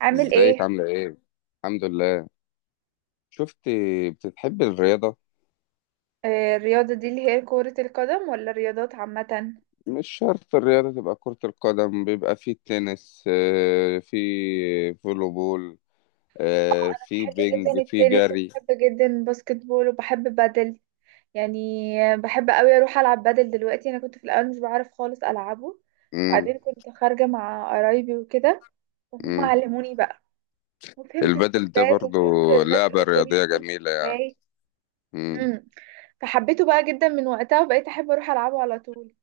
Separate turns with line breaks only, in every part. عامل
ازيك
ايه؟
عاملة ايه؟ الحمد لله. شفت؟ بتحبي الرياضة؟
الرياضة دي اللي هي كرة القدم ولا الرياضات عامة؟
مش شرط الرياضة تبقى كرة القدم، بيبقى في تنس، في فولو بول، في
بحب جدا
بينج، في
التنس
جري.
وبحب جدا الباسكت بول وبحب بادل. يعني بحب قوي اروح العب بادل دلوقتي. انا كنت في الاول مش بعرف خالص العبه،
مم.
بعدين كنت خارجة مع قرايبي وكده وهم
مم.
علموني بقى، وفهمت
البادل ده
السيرفات
برضو
وفهمت الناس
لعبة
الدنيا
رياضية
بتمشي
جميلة يعني.
ازاي.
مم.
امم فحبيته بقى جدا من وقتها وبقيت احب اروح العبه على طول.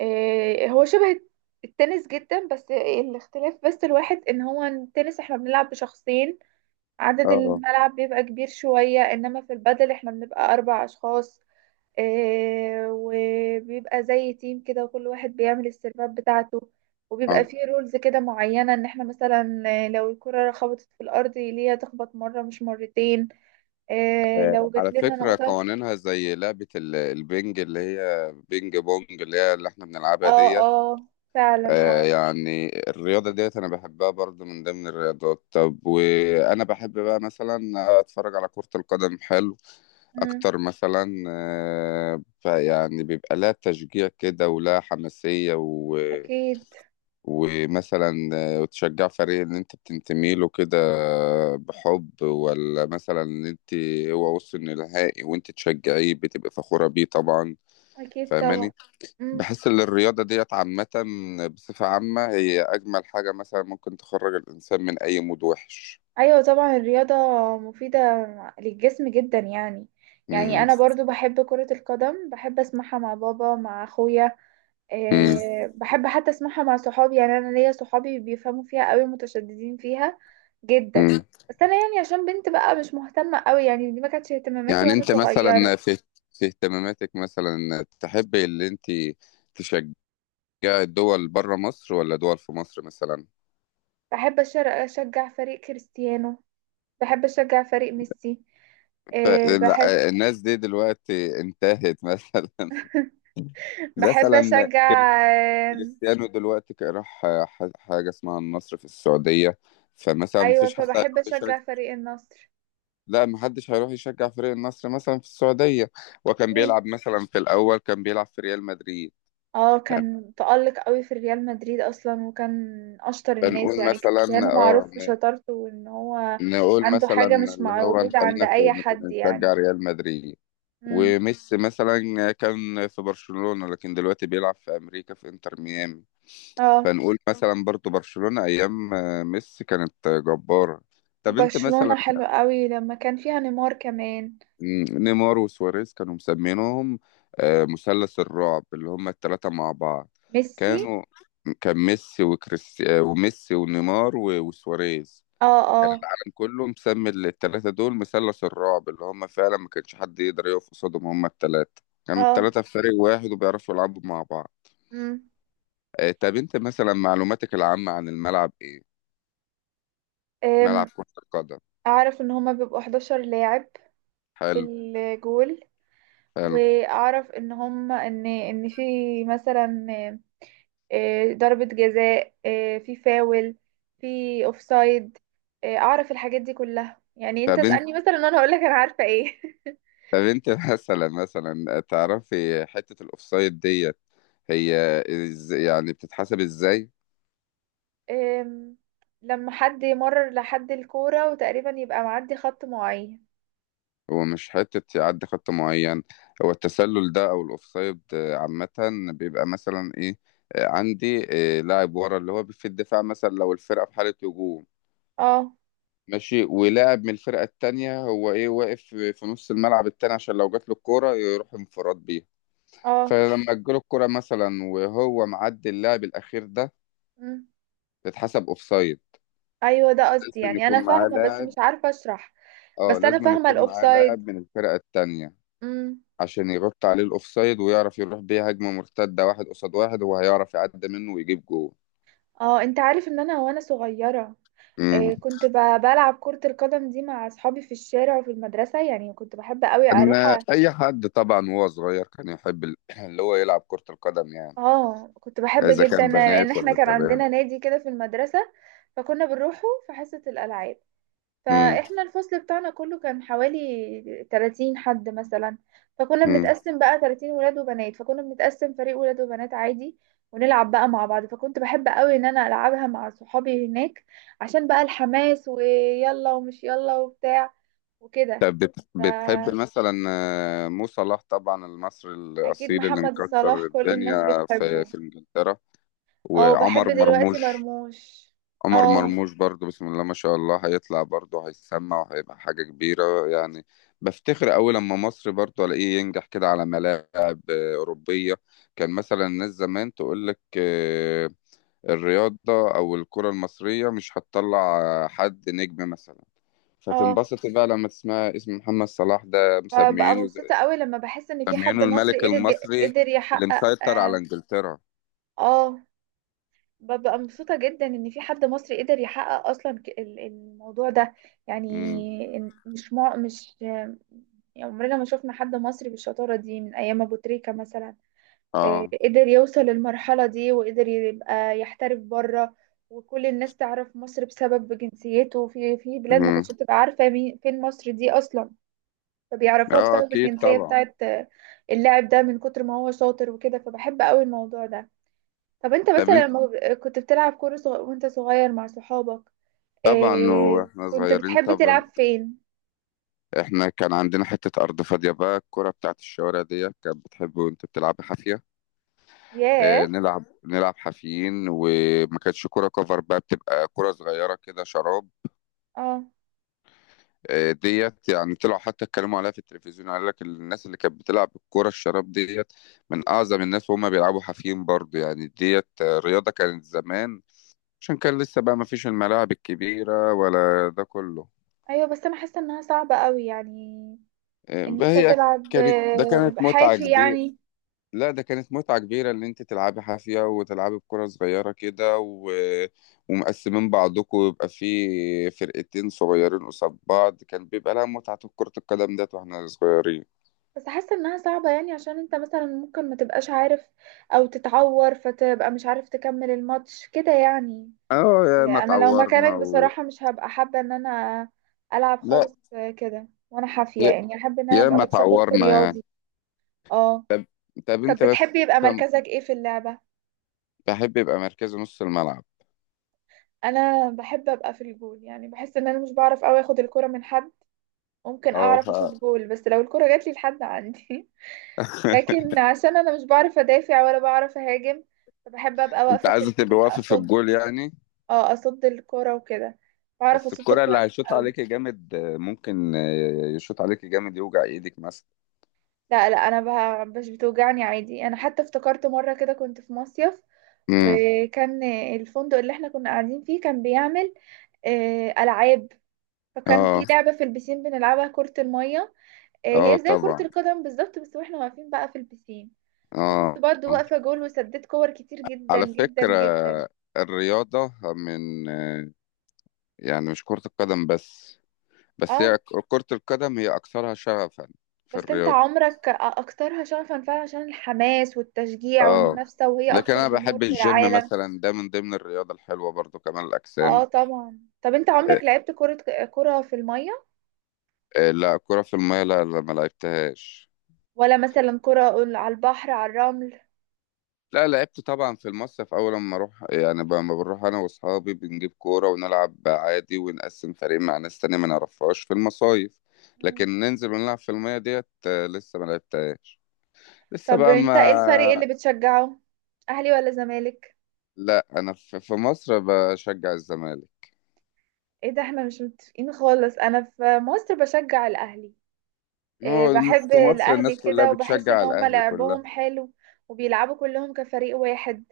هو شبه التنس جدا، بس الاختلاف بس الواحد ان هو التنس احنا بنلعب بشخصين، عدد
اه،
الملعب بيبقى كبير شوية، انما في البادل احنا بنبقى اربع اشخاص. وبيبقى زي تيم كده وكل واحد بيعمل السيرفات بتاعته، وبيبقى
اه.
فيه رولز كده معينة، ان احنا مثلا لو الكرة خبطت في الارض ليها تخبط مرة مش مرتين. لو جات
على
لنا
فكرة
نقطة.
قوانينها زي لعبة البينج، اللي هي بينج بونج، اللي هي اللي احنا بنلعبها
اه
دي.
اه، فعلا اه.
يعني الرياضة ديت أنا بحبها برضو من ضمن الرياضات. طب وأنا بحب بقى مثلا أتفرج على كرة القدم. حلو
مم،
أكتر مثلا، فيعني بيبقى لها تشجيع كده ولها حماسية. و...
اكيد.
ومثلا، وتشجع فريق اللي أنت بتنتمي له كده. بحب ولا مثلا إن أنت هو وصل نهائي وأنت تشجعيه بتبقى فخورة بيه طبعا.
أكيد طبعا.
فاهماني؟
مم.
بحس ان الرياضه ديت عامه، بصفه عامه هي اجمل حاجه مثلا ممكن تخرج الانسان من اي مود وحش.
أيوة طبعا، الرياضة مفيدة للجسم جدا يعني. يعني
امم.
أنا برضو بحب كرة القدم، بحب أسمعها مع بابا مع أخويا.
امم.
أه بحب حتى أسمعها مع صحابي، يعني أنا ليا صحابي بيفهموا فيها قوي، متشددين فيها جدا.
امم.
بس أنا يعني عشان بنت بقى مش مهتمة قوي، يعني دي ما كانتش اهتماماتي
يعني
وأنا
انت مثلا
صغيرة.
في اهتماماتك مثلا تحبي اللي انت تشجعي الدول بره مصر ولا دول في مصر مثلا؟
بحب أشجع فريق كريستيانو، بحب أشجع فريق ميسي. أه بحب،
لا، الناس دي دلوقتي انتهت مثلا.
بحب
مثلا
أشجع.
كريستيانو دلوقتي راح حاجه اسمها النصر في السعوديه. فمثلا
ايوه،
مفيش حد.
فبحب اشجع فريق النصر.
لا، محدش هيروح يشجع فريق النصر مثلا في السعودية. وكان
ليه؟
بيلعب مثلا، في الأول كان بيلعب في ريال مدريد
اه،
يعني.
كان تألق قوي في ريال مدريد اصلا، وكان اشطر الناس
بنقول
يعني.
مثلا.
كريستيانو
اه،
معروف بشطارته، وان هو
نقول
عنده
مثلا
حاجة مش
اللي هو
موجودة عند
نخلينا في
اي
نكون
حد يعني.
نشجع ريال مدريد.
امم.
وميسي مثلا كان في برشلونة، لكن دلوقتي بيلعب في أمريكا في إنتر ميامي.
اه،
فنقول مثلا برضو برشلونة أيام ميسي كانت جبارة. طب أنت مثلا.
وبرشلونة حلو قوي لما كان فيها نيمار كمان.
مم، نيمار وسواريز كانوا مسمينهم مثلث الرعب، اللي هم الثلاثة مع بعض.
ميسي.
كانوا، كان ميسي وكريس، وميسي ونيمار وسواريز.
اه اه
العالم كله مسمي الثلاثة دول مثلث الرعب، اللي هم فعلا ما كانش حد يقدر يقف قصادهم. هم الثلاثة كانوا
اه.
الثلاثة في فريق واحد وبيعرفوا يلعبوا مع بعض.
امم.
طب انت مثلا معلوماتك العامة عن الملعب ايه؟ ملعب
أم،
كرة القدم.
اعرف ان هما بيبقوا 11 لاعب في
حلو.
الجول.
حلو.
واعرف ان هما ان ان في مثلا ضربة جزاء، في فاول، في اوفسايد. اعرف الحاجات دي كلها يعني. انت
طب انت
اسألني مثلا، انا هقولك انا عارفة ايه.
طب انت مثلا تعرفي حتة الاوفسايد دي هي، يعني بتتحسب ازاي؟
آم، لما حد يمرر لحد الكورة وتقريبا يبقى معدي خط معين.
هو مش حتة يعدي خط معين. هو التسلل ده او الاوفسايد عامة، بيبقى مثلا ايه، عندي لاعب ورا اللي هو في الدفاع مثلا، لو الفرقة في حالة هجوم،
اه
ماشي، ولاعب من الفرقة التانية هو ايه واقف في نص الملعب التاني عشان لو جات له الكورة يروح انفراد بيها.
اه.
فلما تجيله الكورة مثلا وهو معدي اللاعب الأخير ده،
مم.
تتحسب اوفسايد.
ايوه ده قصدي،
لازم
يعني انا
يكون معاه
فاهمة بس
لاعب.
مش عارفة اشرح.
اه،
بس انا
لازم
فاهمة
يكون معاه لاعب
الاوفسايد.
من الفرقة التانية
امم.
عشان يرد عليه الأوفسايد ويعرف يروح بيه هجمة مرتدة، واحد قصاد واحد، هو هيعرف يعدي منه ويجيب جول.
اه، انت عارف ان انا وانا صغيرة
مم.
آه، كنت ب- بلعب كرة القدم دي مع اصحابي في الشارع وفي المدرسة، يعني كنت بحب قوي
إن
اروح.
أي حد طبعا وهو صغير كان يحب اللي هو يلعب كرة القدم يعني،
اه، كنت بحب
إذا
جدا،
كان
لان
بنات
احنا
ولا
كان
شباب.
عندنا نادي كده في المدرسة، فكنا بنروحه في حصة الالعاب.
مم.
فاحنا الفصل بتاعنا كله كان حوالي 30 حد مثلا، فكنا
مم.
بنتقسم بقى 30 ولاد وبنات، فكنا بنتقسم فريق ولاد وبنات عادي، ونلعب بقى مع بعض. فكنت بحب قوي ان انا العبها مع صحابي هناك، عشان بقى الحماس ويلا ومش يلا وبتاع وكده.
طب بتحب
فاكيد
مثلا، مو صلاح طبعا المصري الأصيل اللي
محمد صلاح
مكسر
كل الناس
الدنيا في
بتحبه.
في إنجلترا.
اه بحب
وعمر
دلوقتي
مرموش.
مرموش.
عمر
اه.
مرموش برضو بسم الله ما شاء الله هيطلع برضو هيسمع وهيبقى حاجة كبيرة يعني. بفتخر أوي لما مصر برضو ألاقيه ينجح كده على ملاعب أوروبية. كان مثلا الناس زمان تقول لك، الرياضة أو الكرة المصرية مش هتطلع حد نجم مثلا.
اه،
فتنبسط بقى لما تسمع اسم محمد صلاح ده
ببقى
مسميينه
مبسوطة قوي لما بحس ان في حد
مسميينه الملك
مصري قدر،
المصري
قدر
اللي
يحقق
مسيطر على
اه.
إنجلترا.
آه، ببقى مبسوطة جدا ان في حد مصري قدر يحقق اصلا الموضوع ده
امم.
يعني. مش مع مش يعني عمرنا ما شفنا حد مصري بالشطارة دي من ايام ابو تريكة مثلا.
اه.
قدر يوصل للمرحلة دي، وقدر يبقى يحترف بره، وكل الناس تعرف مصر بسبب جنسيته. في في بلاد ما
امم.
كانتش بتبقى عارفة مين فين مصر دي اصلا، فبيعرفوها
اه،
بسبب
اكيد
الجنسية
طبعا.
بتاعت اللاعب ده، من كتر ما هو شاطر وكده. فبحب قوي الموضوع ده. طب انت
طب،
مثلا لما كنت بتلعب كورة صغ... وانت صغير مع صحابك،
طبعا
اه
واحنا
كنت
صغيرين
بتحب
طبعا.
تلعب فين؟
احنا كان عندنا حتة أرض فاضية، بقى الكرة بتاعت الشوارع دي كانت بتحب وانت بتلعب حافية. اه،
ياه.
نلعب حافيين، وما كانتش كرة كفر، بقى بتبقى كرة صغيرة كده شراب.
اه
اه، ديت يعني طلعوا حتى اتكلموا عليها في التلفزيون، قال لك الناس اللي كانت بتلعب الكرة الشراب ديت من أعظم الناس وهم بيلعبوا حافيين برضو يعني. ديت رياضة كانت زمان، عشان كان لسه بقى ما فيش الملاعب الكبيرة ولا ده كله.
ايوه، بس انا حاسة انها صعبة قوي يعني، ان انت
فهي
تلعب
كانت، ده كانت متعة
حافي
كبيرة.
يعني.
لا، ده كانت متعة كبيرة، اللي انت تلعبي حافية وتلعبي بكرة صغيرة كده. ومقسمين بعضكم ويبقى في فرقتين صغيرين قصاد بعض، كان بيبقى لها متعة كرة القدم ديت واحنا صغيرين.
بس حاسة انها صعبة يعني، عشان انت مثلا ممكن ما تبقاش عارف، او تتعور فتبقى مش عارف تكمل الماتش كده يعني.
اه، يا ما
انا لو
اتعورنا
مكانك بصراحة مش هبقى حابة ان انا العب
لا.
خالص كده وانا حافية،
يا...
يعني احب ان انا
يا
ابقى
ما
لابسة كوست
اتعورنا يعني.
رياضي. اه.
طب طب
طب
انت بس،
بتحبي يبقى مركزك ايه في اللعبة؟
بحب يبقى مركز نص الملعب.
انا بحب ابقى في الجول، يعني بحس ان انا مش بعرف اوي اخد الكرة من حد، ممكن
اه.
اعرف اشوط جول بس لو الكرة جات لي لحد عندي. لكن عشان انا مش بعرف ادافع ولا بعرف اهاجم، فبحب ابقى
انت
واقفة في
عايزة تبقى
الجول
واقفة في
اصد.
الجول يعني؟
اه، اصد الكرة وكده، بعرف
بس
اصد
الكرة اللي
كويس.
هيشوط
أوي.
عليك جامد ممكن يشوط عليك جامد يوجع ايدك مثلا.
لا لا، انا بها مش بتوجعني عادي. انا حتى افتكرت مره كده كنت في مصيف، وكان الفندق اللي احنا كنا قاعدين فيه كان بيعمل العاب. فكان في
اه.
لعبه في البسين بنلعبها كره الميه،
اه
هي زي كره
طبعا.
القدم بالظبط بس واحنا واقفين بقى في البسين. فكنت
اه.
برضو
آه.
واقفه جول وسددت كور كتير جدا
على
جدا
فكرة
جدا.
الرياضة من، يعني مش كرة القدم بس، بس هي
اه.
كرة القدم هي أكثرها شغفا في
بس انت
الرياضة.
عمرك اكترها شغفا فعلا عشان الحماس والتشجيع
اه،
والمنافسه، وهي
لكن
اكتر
أنا
جمهور
بحب
في
الجيم
العالم.
مثلا، ده من ضمن الرياضة الحلوة برضو، كمال
اه
الأجسام.
طبعا. طب انت
إيه.
عمرك لعبت كرة، كرة في المية؟
إيه، لا، كرة في المية لا، لا، ما لعبتهاش.
ولا مثلا كرة على البحر على الرمل؟
لا، لعبت طبعا في المصيف اول لما اروح يعني، لما بنروح انا واصحابي بنجيب كوره ونلعب عادي ونقسم فريق مع ناس تانية ما نعرفهاش في المصايف.
مم.
لكن ننزل ونلعب في الميه ديت لسه ما لعبتهاش. لسه
طب
بقى
انت
ما.
ايه الفريق اللي بتشجعه؟ اهلي ولا زمالك؟
لا، انا في مصر بشجع الزمالك.
ايه ده، احنا مش متفقين خالص، انا في مصر بشجع الاهلي.
ما
إيه،
هو
بحب
في مصر
الاهلي
الناس كلها
كده، وبحس
بتشجع
ان هم
الاهلي كلها.
لعبهم حلو، وبيلعبوا كلهم كفريق واحد.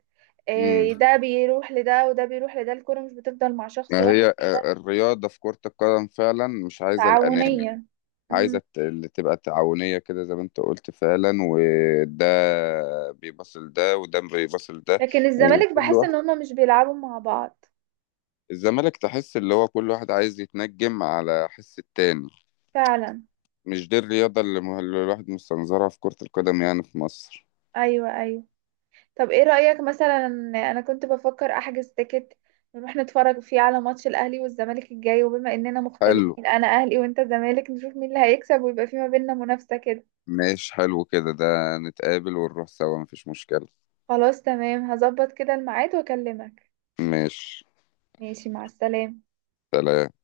امم.
إيه ده، بيروح لده وده بيروح لده، الكرة مش بتفضل مع شخص
ما هي،
واحد.
الرياضه في كره القدم فعلا مش عايزه الاناني.
تعاونية.
عايزة
مم.
اللي تبقى تعاونية كده، زي ما انت قلت فعلا، وده بيبص لده وده بيبص لده
لكن الزمالك
وكل
بحس
واحد.
ان هم مش بيلعبوا مع بعض.
الزمالك تحس اللي هو كل واحد عايز يتنجم على حس التاني.
فعلا.
مش دي الرياضة اللي اللي الواحد مستنظرها في كرة القدم يعني في مصر.
ايوه ايوه. طب ايه رأيك، مثلا انا كنت بفكر احجز تيكت نروح نتفرج فيه على ماتش الاهلي والزمالك الجاي، وبما اننا
حلو.
مختلفين انا اهلي وانت زمالك، نشوف مين اللي هيكسب ويبقى في ما بيننا منافسة كده.
ماشي، حلو كده، ده نتقابل ونروح سوا مفيش مشكلة.
خلاص تمام، هظبط كده الميعاد واكلمك.
ماشي.
ماشي، مع السلامة.
سلام.